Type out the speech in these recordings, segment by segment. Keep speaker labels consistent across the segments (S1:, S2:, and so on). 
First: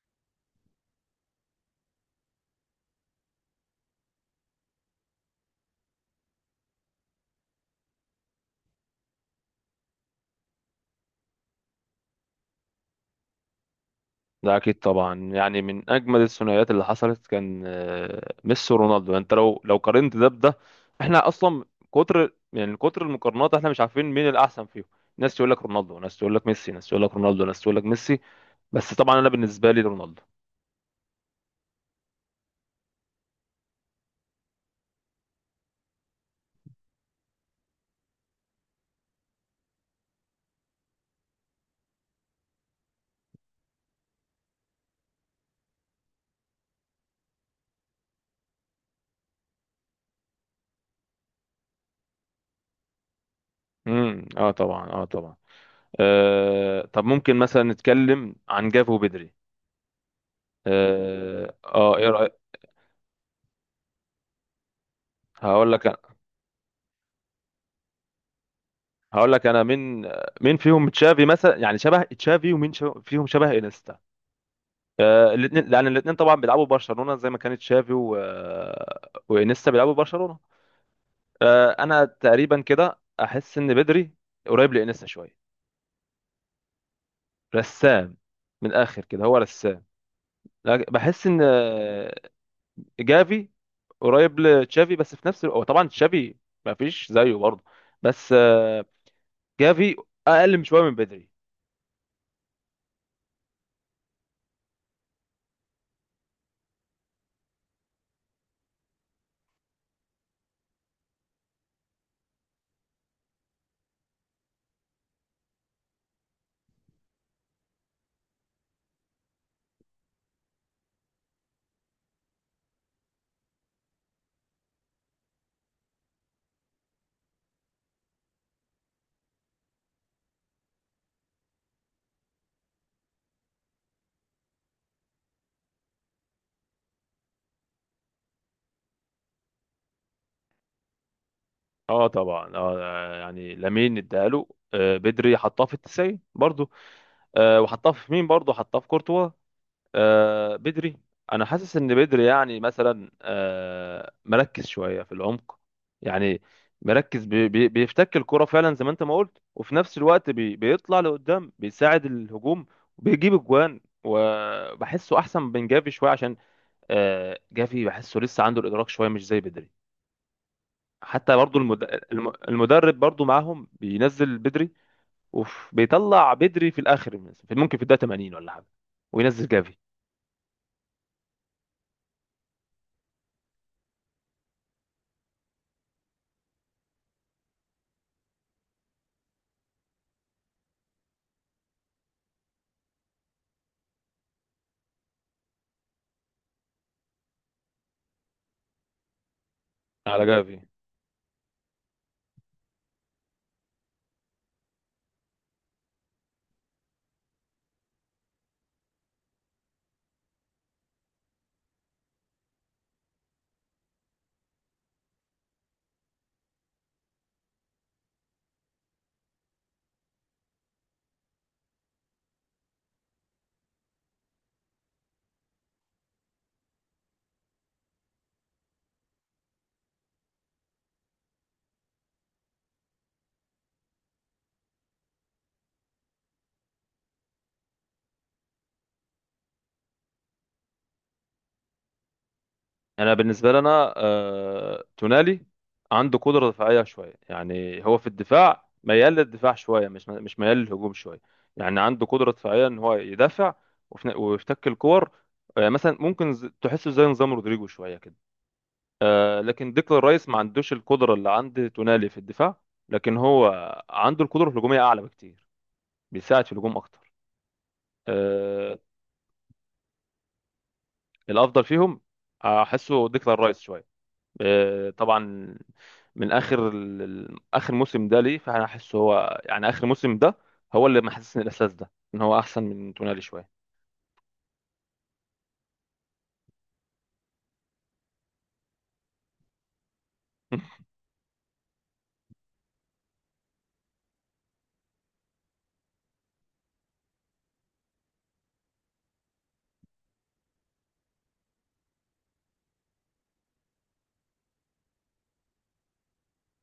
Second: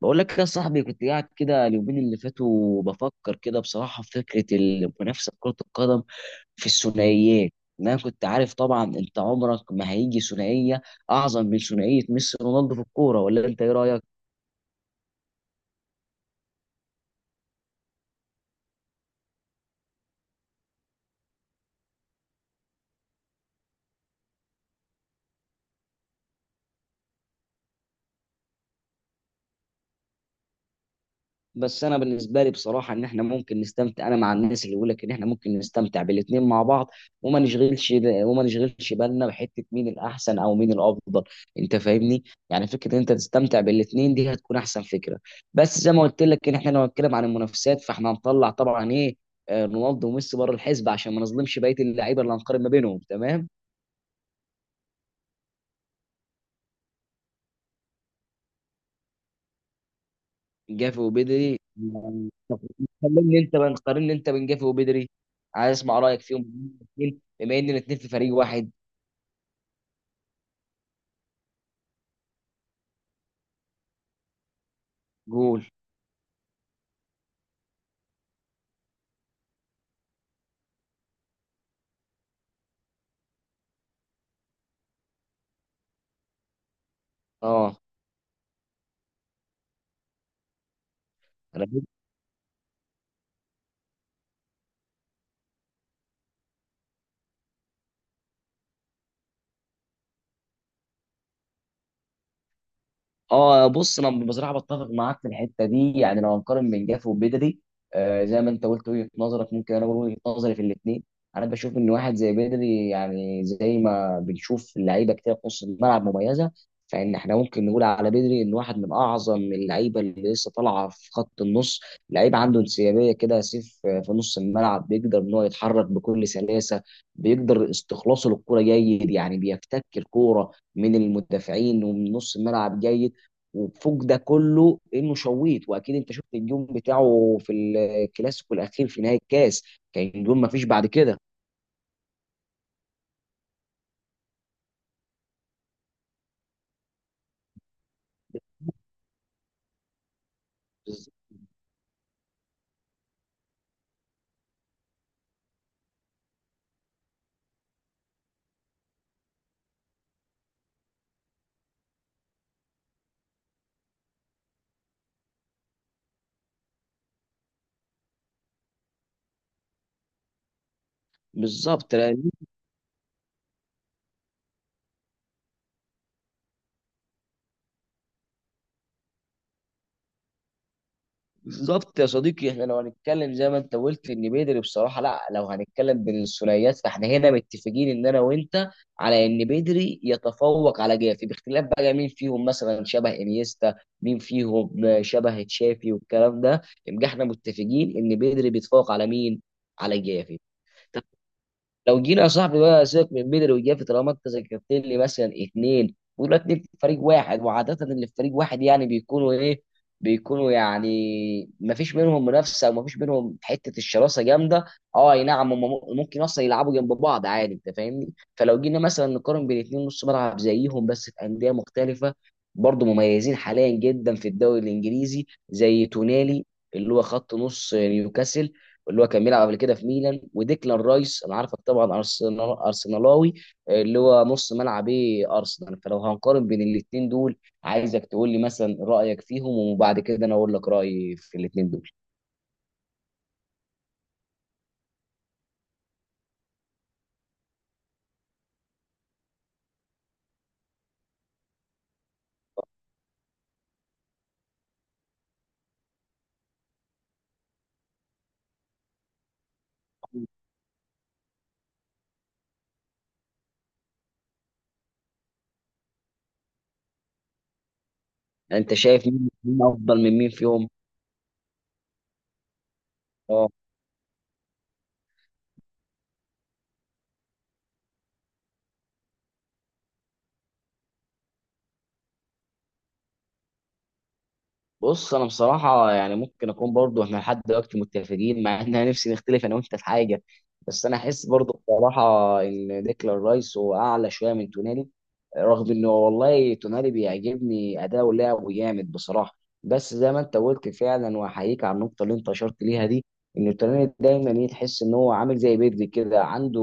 S1: بقول لك يا صاحبي كنت قاعد كده اليومين اللي فاتوا بفكر كده بصراحة في فكرة المنافسة في كرة القدم في الثنائيات. إن انا كنت عارف طبعا، انت عمرك ما هيجي ثنائية اعظم من ثنائية ميسي ورونالدو في الكورة، ولا انت ايه رأيك؟
S2: ده اكيد طبعا يعني من اجمل الثنائيات اللي حصلت كان ميسي ورونالدو. يعني انت لو قارنت ده بده، احنا اصلا كتر، يعني كتر المقارنات، احنا مش عارفين مين الاحسن فيهم. ناس تقول لك رونالدو، ناس تقول لك ميسي، ناس تقول لك رونالدو، ناس تقول لك ميسي، بس طبعا انا بالنسبه لي رونالدو.
S1: بس انا بالنسبه لي بصراحه ان احنا ممكن نستمتع، انا مع الناس اللي بيقول لك ان احنا ممكن نستمتع بالاثنين مع بعض، وما نشغلش بالنا بحته مين الاحسن او مين الافضل. انت فاهمني؟ يعني فكره ان انت تستمتع بالاثنين دي هتكون احسن فكره. بس زي ما قلت لك، ان احنا لو هنتكلم عن المنافسات فاحنا هنطلع طبعا ايه، رونالدو وميسي بره الحسبه، عشان ما نظلمش بقيه اللعيبه اللي هنقارن ما بينهم. تمام.
S2: اه طبعا، اه طبعا. طب ممكن مثلا نتكلم عن جافو بدري.
S1: جافي وبدري
S2: ايه
S1: يعني،
S2: رايك؟
S1: كلمني انت بقى، قارن انت بين جافي وبدري،
S2: هقول
S1: عايز
S2: لك
S1: اسمع رايك فيهم الاثنين بما ان الاثنين في فريق واحد.
S2: هقول لك انا مين، مين فيهم تشافي مثلا، يعني شبه تشافي، ومين شبه فيهم شبه انستا الاثنين،
S1: جول.
S2: لان الاثنين طبعا بيلعبوا برشلونه زي ما كانت شافي وانيستا بيلعبوا برشلونه. انا تقريبا كده احس ان بدري قريب لانيستا شويه،
S1: اه.
S2: رسام، من الاخر كده هو رسام. لكن بحس ان
S1: انا.
S2: جافي قريب لتشافي، بس في نفس الوقت هو طبعا تشافي ما فيش زيه برضه بس جافي اقل من شويه من بدري.
S1: اه. بص انا بصراحه بتفق معاك في الحته دي، يعني لو هنقارن بين جاف وبدري، زي ما انت قلت وجهه نظرك، ممكن انا اقول وجهه نظري في الاثنين. انا بشوف ان واحد زي بدري، يعني زي ما بنشوف لعيبه كتير في نص الملعب مميزه، فان احنا ممكن نقول على بدري ان واحد من اعظم اللعيبه اللي لسه طالعه في خط النص. لعيب عنده انسيابيه كده سيف، في نص الملعب بيقدر ان هو يتحرك بكل سلاسه. بيقدر استخلاصه للكره جيد، يعني بيفتك الكوره من المدافعين ومن نص الملعب جيد. وفوق ده كله انه شويت، واكيد انت شفت الجون بتاعه في الكلاسيكو الاخير في نهائي الكاس، كان جون ما فيش بعد كده.
S2: اه طبعا، اه يعني لامين اداله، بدري حطاه في التسعين برضه، وحطاه في مين؟ برضه حطاه في كورتوا. بدري،
S1: بز-
S2: انا حاسس ان بدري يعني مثلا مركز شويه في العمق، يعني مركز بي بي بيفتك الكرة فعلا زي ما انت ما قلت، وفي نفس الوقت بيطلع لقدام، بيساعد الهجوم وبيجيب اجوان، وبحسه احسن من جافي شويه، عشان جافي بحسه لسه عنده الادراك شويه مش زي بدري. حتى برضو
S1: بالظبط لأن-
S2: المدرب برضو معاهم، بينزل بدري وبيطلع بدري في الاخر مثلاً، ممكن في الدقيقه 80 ولا حاجه وينزل جافي.
S1: بالظبط يا صديقي، احنا لو هنتكلم زي ما انت قلت ان بيدري، بصراحه لا، لو هنتكلم بين الثنائيات فاحنا هنا متفقين ان انا وانت على ان بيدري يتفوق على جافي، باختلاف بقى مين فيهم مثلا شبه انيستا، مين فيهم شبه تشافي، والكلام ده يبقى احنا متفقين ان بيدري بيتفوق على مين؟ على
S2: على
S1: جافي.
S2: جافي.
S1: لو جينا يا صاحبي بقى سيبك من بدري وجافي، طالما انت ذكرت لي مثلا اثنين، ولا اتنين في فريق واحد، وعاده اللي في فريق واحد يعني بيكونوا ايه، بيكونوا يعني ما فيش بينهم منافسه وما فيش بينهم حته الشراسه جامده. اه اي نعم، هم ممكن اصلا يلعبوا جنب بعض عادي، انت فاهمني؟ فلو جينا مثلا نقارن بين اتنين نص ملعب زيهم بس في انديه مختلفه، برضه مميزين حاليا جدا في الدوري الانجليزي، زي تونالي اللي هو خط نص نيوكاسل، اللي هو كان بيلعب قبل كده في ميلان، وديكلان رايس، انا عارفك طبعا ارسنال ارسنالاوي، اللي هو نص ملعب ايه ارسنال. فلو هنقارن بين الاثنين دول، عايزك تقول لي مثلا رايك فيهم، وبعد كده انا اقول لك رايي في الاثنين دول.
S2: انا بالنسبه لنا، تونالي عنده قدره دفاعيه شويه، يعني هو في الدفاع ميال للدفاع شويه، مش ميال للهجوم شويه، يعني عنده قدره دفاعيه ان هو يدافع وفي- ن- ويفتك الكور. مثلا ممكن تحسه زي نظام رودريجو شويه كده. لكن ديكلان رايس ما عندوش القدره اللي عند تونالي في الدفاع، لكن هو عنده القدره الهجوميه اعلى بكتير، بيساعد في الهجوم اكتر.
S1: انت
S2: آه،
S1: شايف مين مين افضل من مين فيهم؟
S2: الافضل فيهم احسه ديكلان
S1: اه،
S2: رايس شويه. طبعا من اخر اخر موسم ده ليه، فانا احس هو يعني اخر موسم ده هو اللي محسسني الاحساس ده، ان هو احسن من تونالي شويه.
S1: بص انا بصراحه يعني ممكن اكون برضو، احنا لحد دلوقتي متفقين، مع ان انا نفسي نختلف انا وانت في حاجه. بس انا احس برضو بصراحه ان ديكلان رايس هو اعلى شويه من تونالي، رغم انه والله تونالي بيعجبني اداؤه، لعبه جامد بصراحه. بس زي ما انت قلت فعلا، واحييك على النقطه اللي انت اشرت ليها دي، ان تونالي دايما ايه، تحس ان هو عامل زي بيدري كده، عنده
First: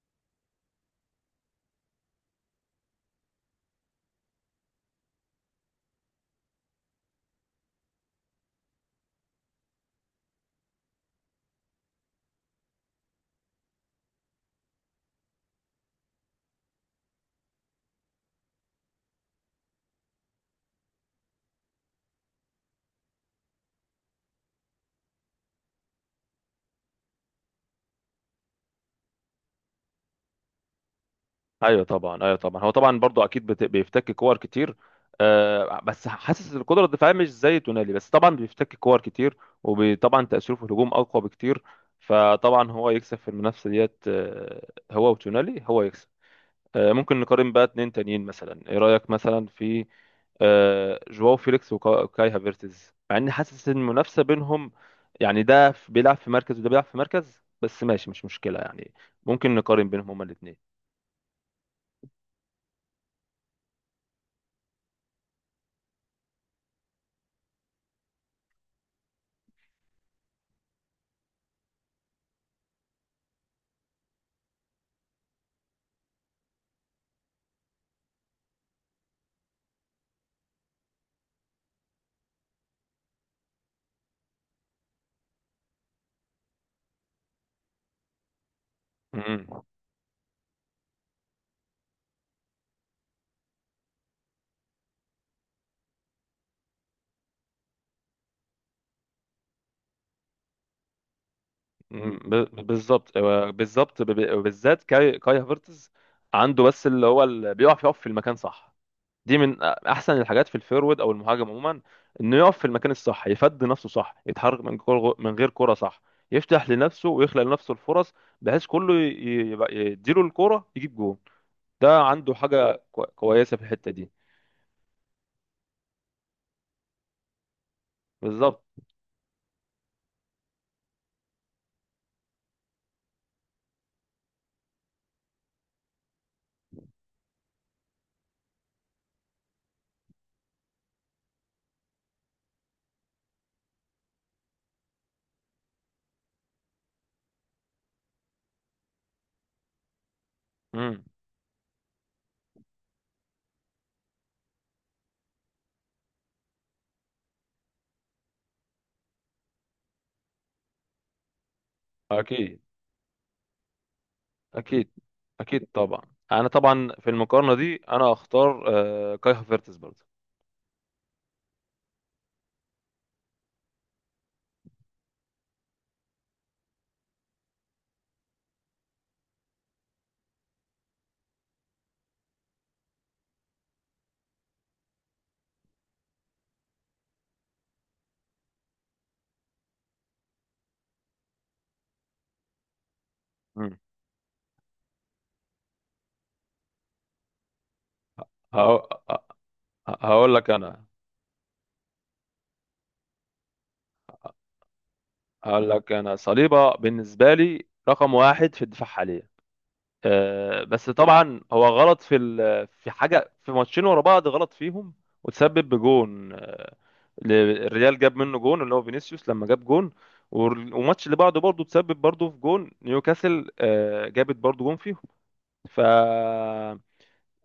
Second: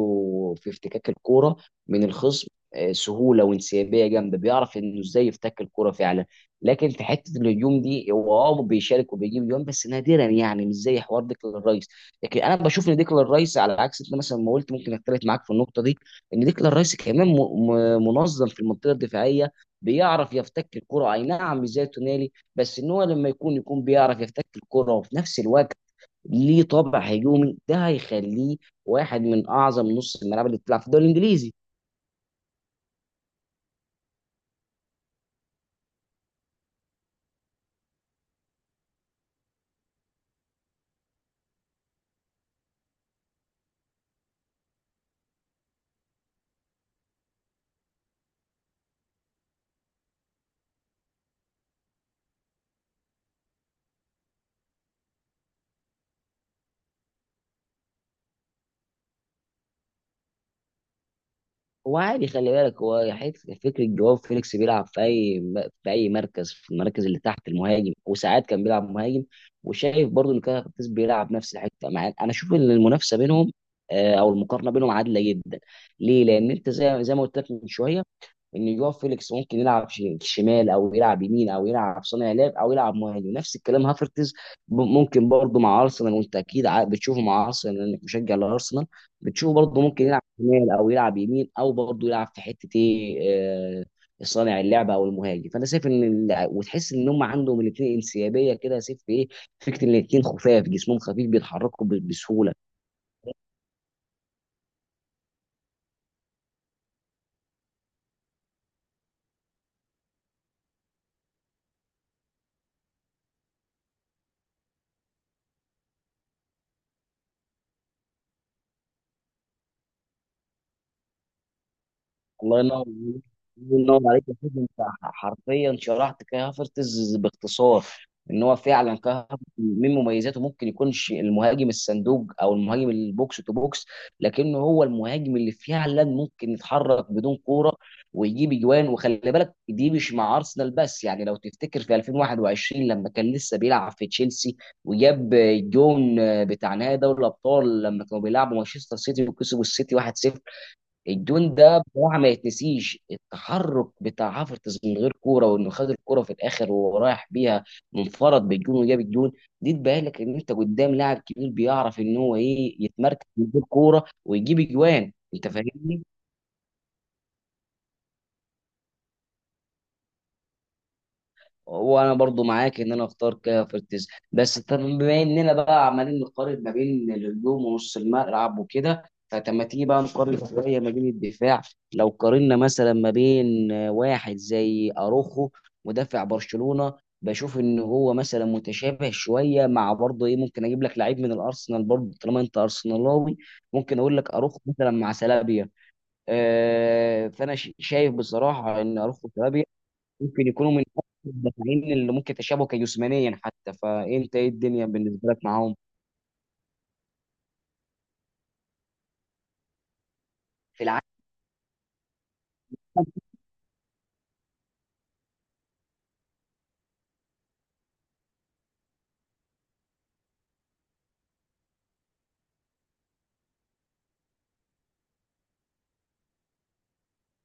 S1: في افتكاك الكوره من الخصم سهوله وانسيابيه جامده، بيعرف انه ازاي يفتك الكوره فعلا. لكن في حته الهجوم دي هو بيشارك وبيجيب جون بس نادرا، يعني مش زي حوار ديكلان رايس. لكن انا بشوف ان ديكلان رايس على عكس انت مثلا ما قلت، ممكن اختلف معاك في النقطه دي، ان ديكلان رايس كمان منظم في المنطقه الدفاعيه. بيعرف يفتك الكره اي نعم، مش زي تونالي، بس ان هو لما يكون بيعرف يفتك الكره وفي نفس الوقت ليه طابع هجومي، ده هيخليه واحد من اعظم نص الملعب اللي بتلعب في الدوري الانجليزي.
S2: ايوه طبعا، ايوه طبعا، هو طبعا برضو اكيد بيفتك كور كتير. بس حاسس القدره الدفاعيه مش زي تونالي، بس طبعا بيفتك كور كتير، وطبعا تاثيره في الهجوم اقوى بكتير، فطبعا هو يكسب في المنافسه ديت. هو وتونالي، هو يكسب. ممكن نقارن بقى اتنين تانيين مثلا. ايه رأيك مثلا في جواو فيليكس وكا- وكاي هافيرتز؟ مع اني حاسس ان المنافسة بينهم، يعني ده بيلعب في مركز وده بيلعب في مركز، بس ماشي مش مشكلة، يعني ممكن نقارن بينهم هما الاتنين.
S1: هو عادي خلي بالك، هو حته فكره جواو فيليكس، بيلعب في اي مركز، في المراكز اللي تحت المهاجم، وساعات كان بيلعب مهاجم. وشايف برضو ان كان كارفاخال بيلعب نفس الحته، مع انا اشوف ان المنافسه بينهم، او المقارنه بينهم عادله جدا. ليه؟ لان انت زي ما قلت لك من شويه، ان جوا فيليكس ممكن يلعب شمال او يلعب يمين او يلعب صانع لعب او يلعب مهاجم، نفس الكلام هافرتز. ممكن برضه مع ارسنال، وانت اكيد بتشوفه مع ارسنال لانك مشجع لارسنال.
S2: مم.
S1: بتشوفه برضه ممكن يلعب شمال او يلعب يمين او برضه يلعب في حته ايه، آه، صانع اللعبه او المهاجم. فانا شايف ان وتحس ان هم عندهم الاثنين انسيابيه كده يا سيف في ايه، فكره الاثنين خفاف، جسمهم خفيف، بيتحركوا بسهوله.
S2: بالظبط، بالظبط، بالذات كاي هافيرتز عنده بس اللي هو اللي بيقف، يقف في المكان صح. دي من احسن الحاجات في الفيرود او المهاجم عموما، انه يقف في المكان الصح، يفد نفسه صح، يتحرك من كرة من غير كرة صح، يفتح لنفسه ويخلق لنفسه الفرص، بحيث كله يبقى يديله الكرة يجيب جون. ده عنده
S1: الله ينور
S2: حاجة
S1: عليك.
S2: كويسة في
S1: الله
S2: الحتة
S1: ينور
S2: دي.
S1: عليك يا سيدي، انت حرفيا شرحت كاي هافرتز باختصار. ان هو
S2: بالظبط.
S1: فعلا كاي هافرتز من مميزاته، ممكن يكونش المهاجم الصندوق او المهاجم البوكس تو بوكس، لكنه هو المهاجم اللي فعلا ممكن يتحرك بدون كوره ويجيب اجوان. وخلي بالك دي مش مع ارسنال بس، يعني لو تفتكر في 2021 لما كان لسه بيلعب في تشيلسي وجاب الجون بتاع نهائي دوري الابطال، لما كانوا بيلعبوا مانشستر سيتي وكسبوا السيتي 1-0.
S2: امم.
S1: الجون ده بصراحه ما يتنسيش، التحرك بتاع حافظ من غير كوره، وانه خد الكوره في الاخر وهو رايح بيها منفرد بالجون، وجاب الجون. دي تبين لك ان انت قدام لاعب كبير، بيعرف ان هو
S2: اكيد،
S1: ايه يتمركز من غير كوره ويجيب
S2: اكيد،
S1: اجوان، انت
S2: اكيد طبعا.
S1: فاهمني؟
S2: انا طبعا في المقارنة دي انا اختار كاي هافيرتز برضه.
S1: وانا برضو معاك، ان انا اختار كافرتز. بس طب بما اننا بقى عمالين نقارن ما بين الهجوم ونص الملعب وكده، فلما تيجي بقى نقارن شويه ما بين الدفاع. لو قارنا مثلا ما بين واحد زي اروخو مدافع برشلونه، بشوف ان هو مثلا متشابه شويه مع برضه ايه، ممكن اجيب لك لعيب من الارسنال برضه طالما انت ارسنالاوي،
S2: امم.
S1: ممكن اقول لك اروخو مثلا مع سلابيا. فانا شايف بصراحه
S2: هقو-
S1: ان اروخو وسلابيا
S2: هقول
S1: ممكن
S2: لك
S1: يكونوا من
S2: انا
S1: أكثر المدافعين اللي ممكن تشابهوا كجسمانيا حتى، فانت ايه الدنيا بالنسبه لك
S2: هقول
S1: معاهم
S2: لك انا صليبة بالنسبة لي رقم واحد في الدفاع حاليا.
S1: في
S2: بس
S1: العالم؟
S2: طبعا هو غلط في حاجه، في ماتشين ورا بعض غلط فيهم، وتسبب بجون. ل- الريال جاب منه جون، اللي هو فينيسيوس لما جاب جون. والماتش اللي بعده برضه تسبب برضه في جون نيوكاسل، جابت برضه جون فيهم. ف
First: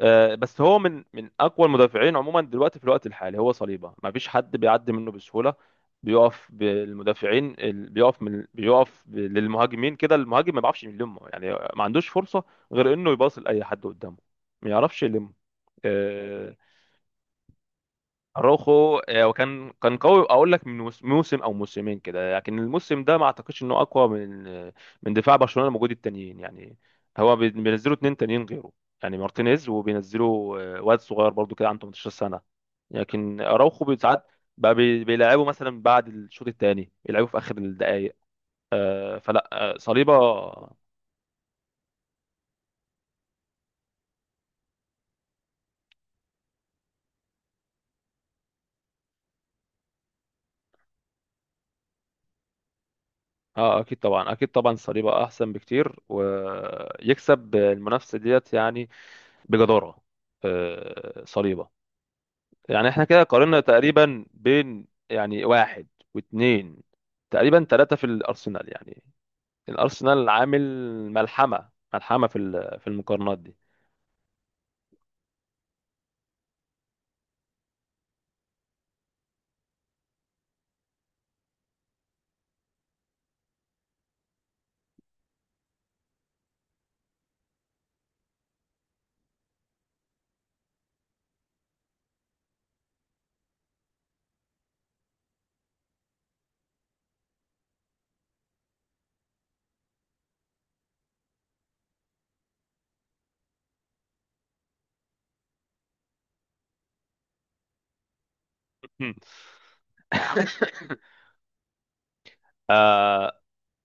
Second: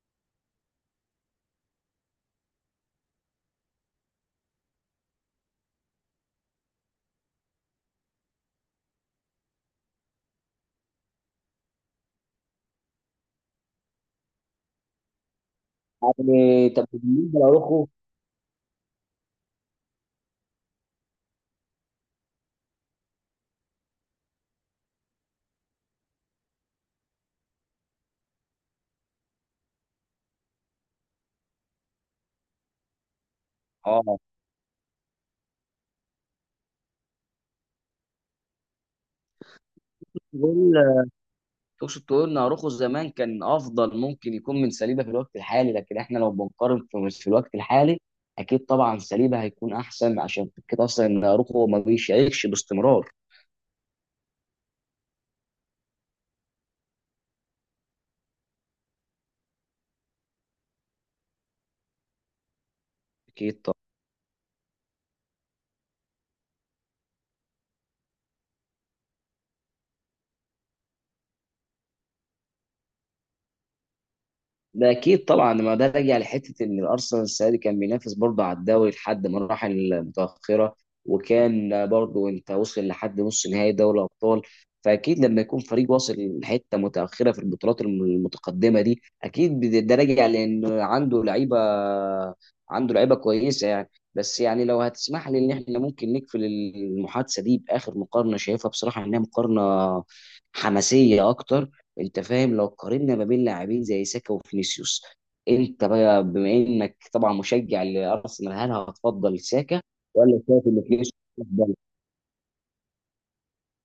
S2: آه، بس هو من اقوى المدافعين عموما دلوقتي في الوقت الحالي، هو صليبه، ما فيش حد بيعدي منه بسهوله. بيقف بالمدافعين بيقف للمهاجمين كده، المهاجم ما بيعرفش يلمه، يعني ما عندوش فرصه غير انه يباص لاي حد قدامه، ما يعرفش يلم.
S1: يعني طب بالنسبه لاروخو،
S2: اروخو، وكان قوي، اقول لك من موسم او موسمين كده، لكن الموسم ده ما اعتقدش انه اقوى من من دفاع برشلونة الموجود، التانيين يعني، هو بينزلوا اتنين تانيين غيره، يعني مارتينيز، وبينزلوا واد صغير برضو كده عنده 18 سنة. لكن اراوخو
S1: اه،
S2: ساعات بقى بيلعبوا مثلا بعد الشوط الثاني، يلعبوا في اخر الدقائق. آه، فلا آه،
S1: تقول
S2: صليبا.
S1: تقصد تقول ان اروخو زمان كان افضل، ممكن يكون من سليبه في الوقت الحالي، لكن احنا لو بنقارن في الوقت الحالي اكيد طبعا سليبه هيكون احسن، عشان كده اصلا ان اروخو ما بيشاركش باستمرار.
S2: اه اكيد طبعا، اكيد طبعا، صليبا احسن بكتير ويكسب المنافسة ديت يعني بجدارة. صليبة. يعني احنا كده قارنا
S1: اكيد.
S2: تقريبا بين يعني واحد واتنين، تقريبا تلاتة في الأرسنال، يعني الأرسنال عامل ملحمة في المقارنات دي.
S1: ده اكيد طبعا، ما ده راجع لحته ان الارسنال السنه دي كان بينافس برضه على الدوري لحد مراحل متاخره، وكان برضه انت وصل لحد نص نهائي دوري الابطال، فاكيد لما يكون فريق واصل لحته متاخره في البطولات المتقدمه دي اكيد ده راجع لان عنده لعيبه، عنده لعيبه كويسه يعني. بس يعني لو هتسمح لي ان احنا ممكن نقفل المحادثه دي باخر مقارنه، شايفها بصراحه انها مقارنه حماسيه اكتر، انت فاهم، لو قارنا ما بين لاعبين زي ساكا وفينيسيوس، انت بقى بما انك طبعا مشجع لارسنال، هل هتفضل ساكا ولا شايف ان فينيسيوس افضل؟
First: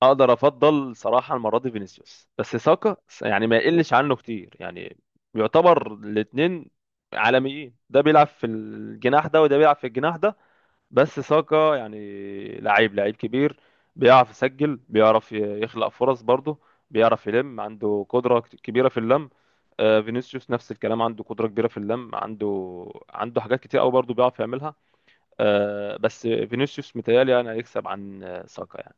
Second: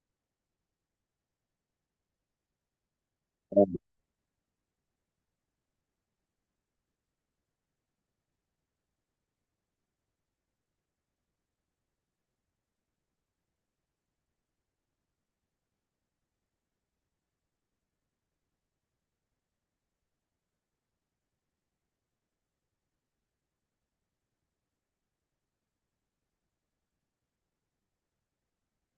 S2: اقدر افضل صراحه المره دي فينيسيوس، بس ساكا يعني ما يقلش عنه كتير يعني، يعتبر الاثنين عالميين، ده بيلعب في الجناح ده وده بيلعب في الجناح ده، بس ساكا يعني لعيب، لعيب كبير، بيعرف يسجل، بيعرف يخلق فرص برضه، بيعرف يلم، عنده قدرة كبيرة في اللم. فينيسيوس نفس الكلام، عنده قدرة كبيرة في اللم، عنده حاجات كتير قوي برضه بيعرف يعملها. بس فينيسيوس متهيألي يعني هيكسب عن ساكا يعني.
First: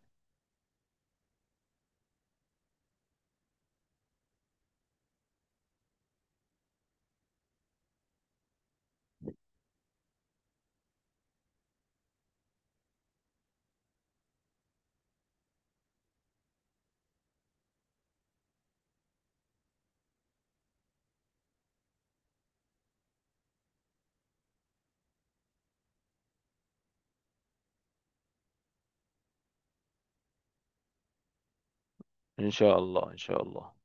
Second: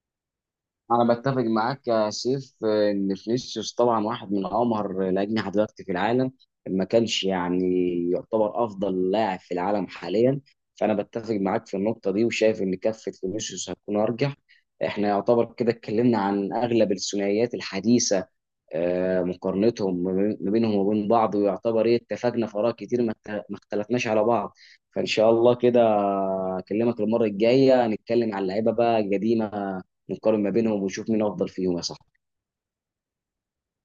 S1: انا بتفق معاك يا سيف، ان فينيسيوس طبعا واحد من امهر الاجنحه دلوقتي في العالم، ما كانش يعني يعتبر افضل لاعب في العالم حاليا، فانا بتفق معاك في النقطه دي، وشايف ان كفه فينيسيوس هتكون ارجح. احنا يعتبر كده اتكلمنا عن اغلب الثنائيات الحديثه، مقارنتهم ما بينهم وبين بعض، ويعتبر ايه اتفقنا في اراء كتير، ما اختلفناش على بعض. فان شاء الله كده اكلمك المره الجايه نتكلم على اللعيبه بقى القديمه، نقارن ما بينهم ونشوف مين افضل فيهم يا صاحبي.
S2: إن شاء الله، إن شاء الله.